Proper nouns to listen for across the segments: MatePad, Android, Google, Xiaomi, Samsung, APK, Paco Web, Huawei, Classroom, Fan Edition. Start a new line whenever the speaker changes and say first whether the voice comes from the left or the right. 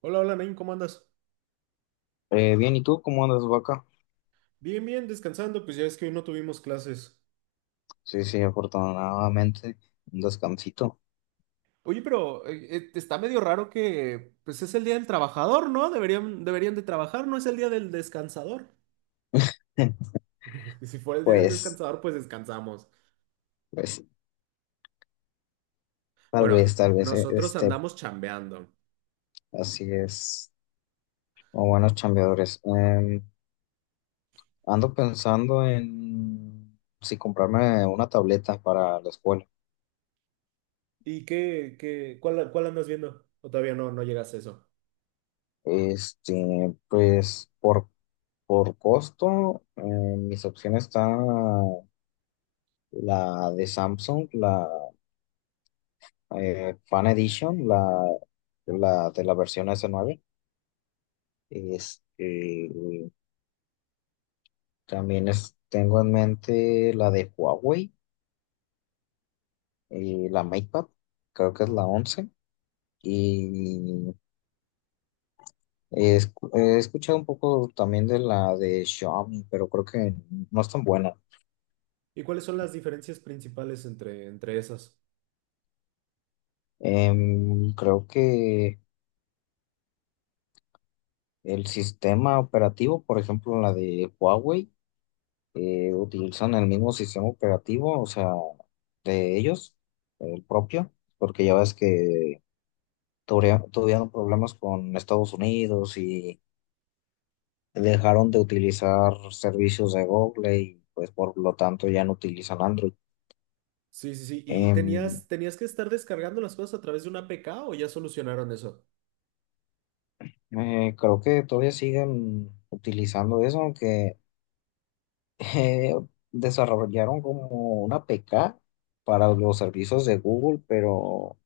right: Hola, hola, Nain, ¿cómo andas?
left: Bien, ¿y tú cómo andas, vaca?
right: Bien, bien, descansando, pues ya es que hoy no tuvimos clases.
left: Sí, sí, afortunadamente, un descansito.
right: Oye, pero está medio raro que pues es el día del trabajador, ¿no? Deberían de trabajar, no es el día del descansador. Si fuera el día del
left: Pues,
right: descansador, pues descansamos.
left: pues, tal vez,
right: Bueno,
left: tal vez, eh,
right: nosotros
left: este,
right: andamos chambeando.
left: así es, o buenos chambeadores. Ando pensando en si comprarme una tableta para la escuela.
right: ¿Y cuál andas viendo? ¿O todavía no llegas a eso?
left: Pues, por costo, mis opciones están la de Samsung, la Fan Edition, la de la versión S9. Este, También tengo en mente la de Huawei, la MatePad, creo que es
right: Oh.
left: la 11. Y he escuchado un poco también de la de Xiaomi, pero creo que no es tan buena.
right: ¿Y cuáles son las diferencias principales entre esas?
left: Creo que el sistema operativo, por ejemplo, la de Huawei, utilizan el mismo sistema operativo, o sea, de ellos, el propio, porque ya ves que tuvieron problemas con Estados Unidos y dejaron de utilizar servicios de Google y pues por lo tanto ya no utilizan Android.
right: Sí, sí, sí. ¿Y
left: Em,
right: tenías que estar descargando las cosas a través de una APK o ya solucionaron eso?
left: Creo que todavía siguen utilizando eso, aunque eh, desarrollaron como una APK para los servicios de Google, pero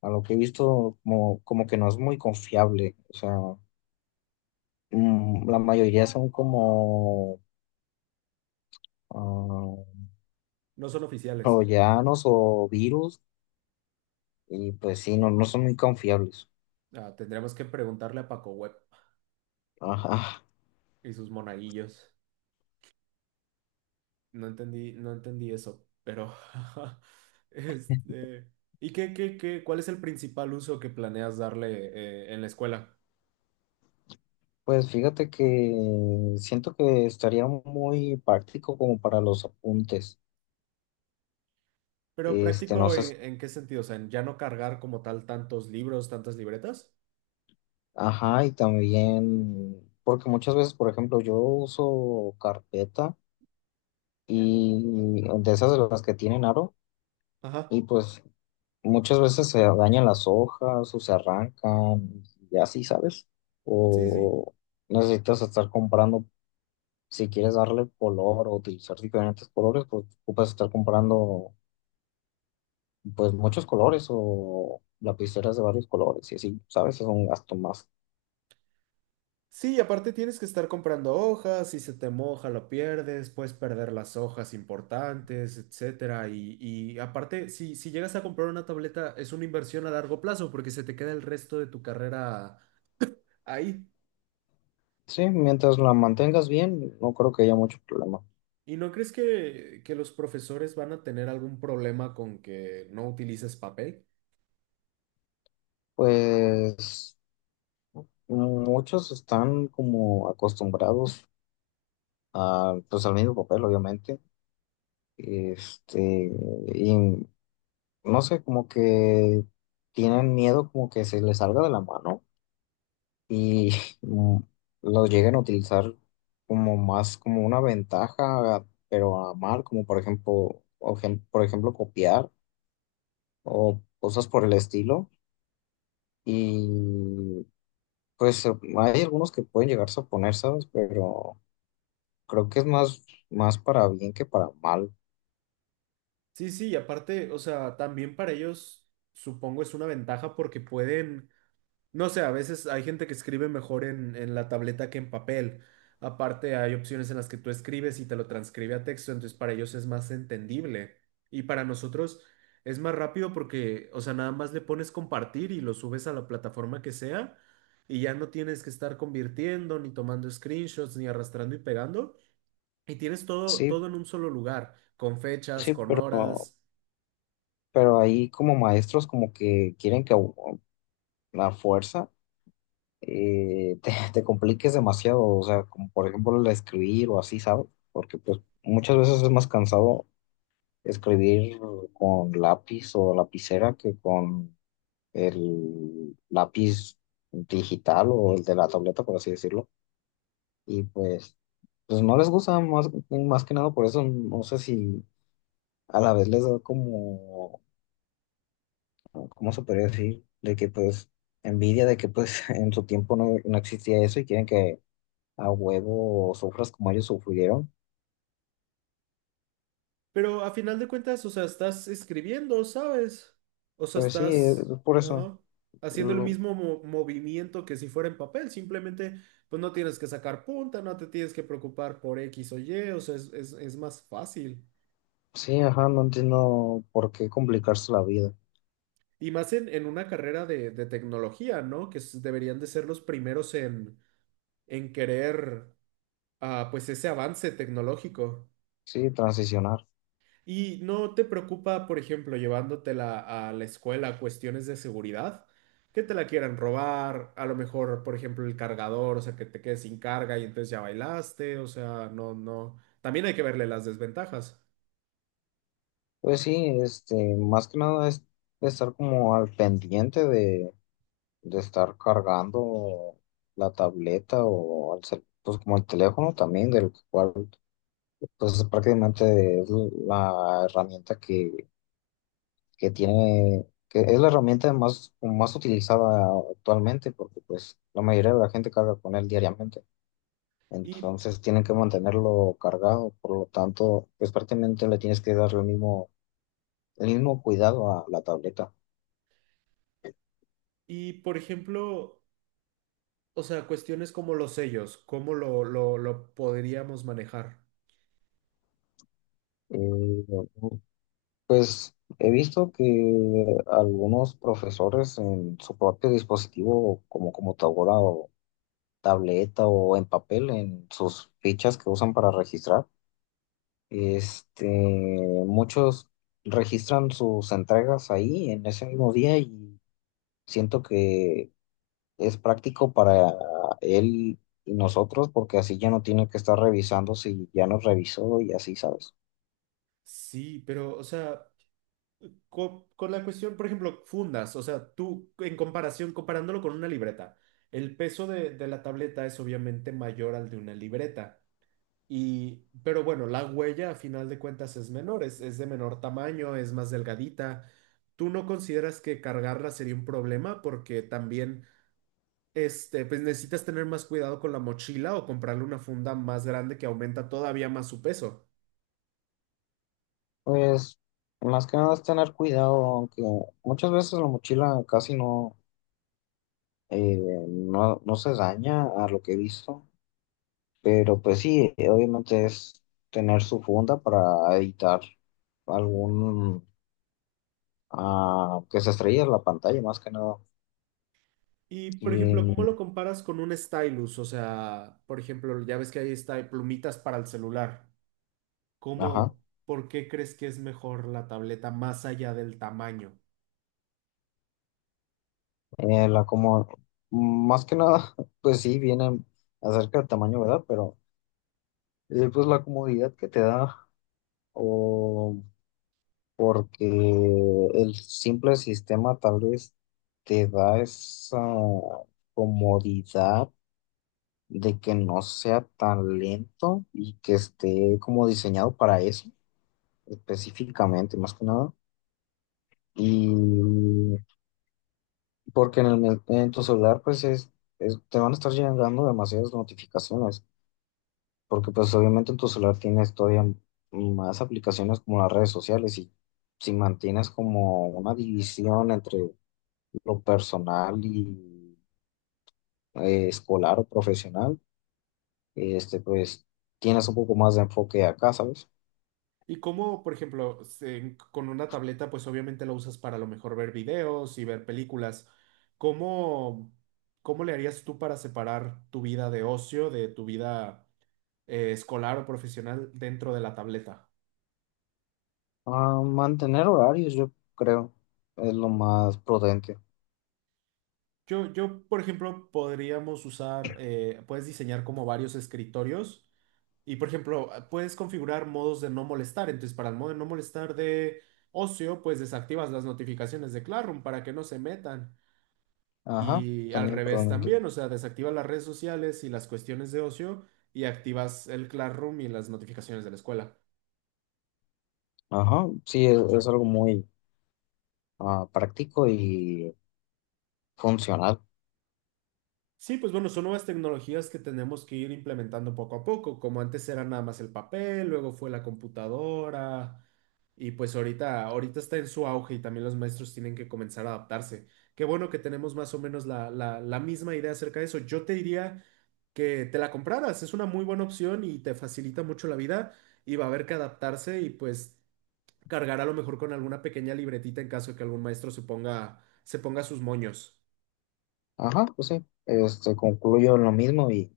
left: a lo que he visto como que no es muy confiable. O sea, la mayoría son como ah,
right: No son oficiales.
left: troyanos o virus. Y pues sí, no, no son muy confiables.
right: Ah, tendremos que preguntarle a Paco Web
left: Ajá.
right: y sus monaguillos. No entendí eso, pero este, ¿y cuál es el principal uso que planeas darle en la escuela?
left: Pues fíjate que siento que estaría muy práctico como para los apuntes.
right: Pero
left: No
right: práctico
left: sé,
right: en qué sentido, o sea, en ya no cargar como tal tantos libros, tantas libretas.
left: ajá, y también, porque muchas veces, por ejemplo, yo uso carpeta y de esas de las que tienen aro,
right: Ajá.
left: y pues muchas veces se dañan las hojas o se arrancan y así, ¿sabes?
right: Sí, sí.
left: O necesitas estar comprando si quieres darle color o utilizar diferentes colores, pues ocupas estar comprando pues muchos colores o lapiceras de varios colores y así, ¿sabes? Es un gasto más.
right: Sí, y aparte tienes que estar comprando hojas, si se te moja lo pierdes, puedes perder las hojas importantes, etcétera. Y aparte, si, si llegas a comprar una tableta, es una inversión a largo plazo porque se te queda el resto de tu carrera ahí.
left: Sí, mientras la mantengas bien, no creo que haya mucho problema.
right: ¿Y no crees que los profesores van a tener algún problema con que no utilices papel?
left: Pues muchos están como acostumbrados a pues al mismo papel, obviamente. Este, y no sé, como que tienen miedo como que se les salga de la mano y mm, lo llegan a utilizar como más como una ventaja, pero a mal, como por ejemplo, por ejemplo copiar o cosas por el estilo. Y pues hay algunos que pueden llegarse a poner, ¿sabes? Pero creo que es más, más para bien que para mal.
right: Sí, sí, y aparte, o sea, también para ellos supongo es una ventaja porque pueden. No sé, a veces hay gente que escribe mejor en la tableta que en papel. Aparte, hay opciones en las que tú escribes y te lo transcribe a texto, entonces para ellos es más entendible. Y para nosotros es más rápido porque, o sea, nada más le pones compartir y lo subes a la plataforma que sea y ya no tienes que estar convirtiendo, ni tomando screenshots, ni arrastrando y pegando. Y tienes todo,
left: Sí,
right: todo en un solo lugar, con fechas,
left: sí,
right: con
left: pero,
right: horas.
left: pero ahí como maestros como que quieren que a la fuerza. Te compliques demasiado, o sea, como por ejemplo el escribir o así, ¿sabes? Porque pues muchas veces es más cansado escribir con lápiz o lapicera que con el lápiz digital o el de la tableta, por así decirlo. Y pues no les gusta más, más que nada, por eso no sé si a la vez les da como, ¿cómo se podría decir? De que pues envidia de que pues en su tiempo no, no existía eso y quieren que a huevo sufras como ellos sufrieron.
right: Pero a final de cuentas, o sea, estás escribiendo, ¿sabes? O sea,
left: Pues sí, es
right: estás,
left: por eso.
right: ajá, haciendo el
left: Lo-
right: mismo movimiento que si fuera en papel. Simplemente, pues no tienes que sacar punta, no te tienes que preocupar por X o Y, o sea, es, es más fácil.
left: sí, ajá, no entiendo por qué complicarse la vida.
right: Y más en una carrera de tecnología, ¿no? Que deberían de ser los primeros en querer, pues, ese avance tecnológico.
left: Sí, transicionar.
right: ¿Y no te preocupa, por ejemplo, llevándotela a la escuela cuestiones de seguridad? Que te la quieran robar, a lo mejor, por ejemplo, el cargador, o sea, que te quedes sin carga y entonces ya bailaste, o sea, no, no. También hay que verle las desventajas.
left: Pues sí, más que nada es estar como al pendiente de estar cargando la tableta o pues como el teléfono también, del cual pues prácticamente es la herramienta que tiene, que es la herramienta más, más utilizada actualmente, porque pues la mayoría de la gente carga con él diariamente.
right: Y,
left: Entonces tienen que mantenerlo cargado, por lo tanto, pues prácticamente le tienes que dar el mismo cuidado a la tableta.
right: y por ejemplo, o sea, cuestiones como los sellos, ¿cómo lo podríamos manejar?
left: Eh, pues he visto que algunos profesores en su propio dispositivo, como computadora o tableta o en papel, en sus fichas que usan para registrar. Este, Muchos registran sus entregas ahí en ese mismo día y siento que es práctico para él y nosotros porque así ya no tiene que estar revisando si ya nos revisó y así, ¿sabes?
right: Sí, pero, o sea, con, la cuestión, por ejemplo, fundas, o sea, tú en comparación, comparándolo con una libreta, el peso de la tableta es obviamente mayor al de una libreta. Y, pero bueno, la huella a final de cuentas es menor, es de menor tamaño, es más delgadita. ¿Tú no consideras que cargarla sería un problema? Porque también, este, pues necesitas tener más cuidado con la mochila o comprarle una funda más grande que aumenta todavía más su peso.
left: Pues más que nada es tener cuidado, aunque muchas veces la mochila casi no, eh, no, no se daña a lo que he visto, pero pues sí, obviamente es tener su funda para evitar algún que se estrella la pantalla más que nada.
right: Y, por ejemplo, ¿cómo
left: Y,
right: lo comparas con un stylus? O sea, por ejemplo, ya ves que ahí está plumitas para el celular.
left: ajá,
right: ¿Cómo, por qué crees que es mejor la tableta más allá del tamaño?
left: la como, más que nada, pues sí, viene acerca del tamaño, ¿verdad? Pero pues la comodidad que te da, o porque el simple sistema tal vez te da esa comodidad de que no sea tan lento y que esté como diseñado para eso específicamente, más que nada. Y porque en tu celular, pues te van a estar llegando demasiadas notificaciones, porque pues obviamente en tu celular tienes todavía más aplicaciones como las redes sociales y si mantienes como una división entre lo personal y escolar o profesional, pues tienes un poco más de enfoque acá, ¿sabes?
right: Y cómo, por ejemplo, con una tableta, pues obviamente la usas para a lo mejor ver videos y ver películas. ¿Cómo, cómo le harías tú para separar tu vida de ocio de tu vida escolar o profesional dentro de la tableta?
left: Ah, mantener horarios, yo creo, es lo más prudente.
right: Por ejemplo, podríamos usar, puedes diseñar como varios escritorios y, por ejemplo, puedes configurar modos de no molestar. Entonces, para el modo de no molestar de ocio, pues desactivas las notificaciones de Classroom para que no se metan.
left: Ajá,
right: Y al
left: también
right: revés
left: prudente.
right: también, o sea, desactivas las redes sociales y las cuestiones de ocio y activas el Classroom y las notificaciones de la escuela.
left: Ajá, sí, es algo muy práctico y funcional.
right: Sí, pues bueno, son nuevas tecnologías que tenemos que ir implementando poco a poco, como antes era nada más el papel, luego fue la computadora. Y pues ahorita, ahorita está en su auge y también los maestros tienen que comenzar a adaptarse. Qué bueno que tenemos más o menos la misma idea acerca de eso. Yo te diría que te la compraras, es una muy buena opción y te facilita mucho la vida y va a haber que adaptarse y pues cargar a lo mejor con alguna pequeña libretita en caso de que algún maestro se ponga sus moños.
left: Ajá, pues sí, concluyo en lo mismo y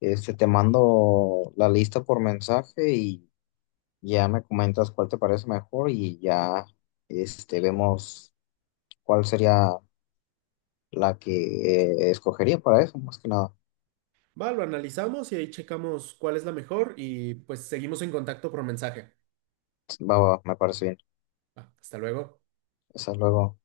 left: te mando la lista por mensaje y ya me comentas cuál te parece mejor y ya vemos cuál sería la que escogería para eso, más que nada.
right: Va, lo analizamos y ahí checamos cuál es la mejor y pues seguimos en contacto por mensaje.
left: Va, va, me parece bien.
right: Va, hasta luego.
left: Hasta luego.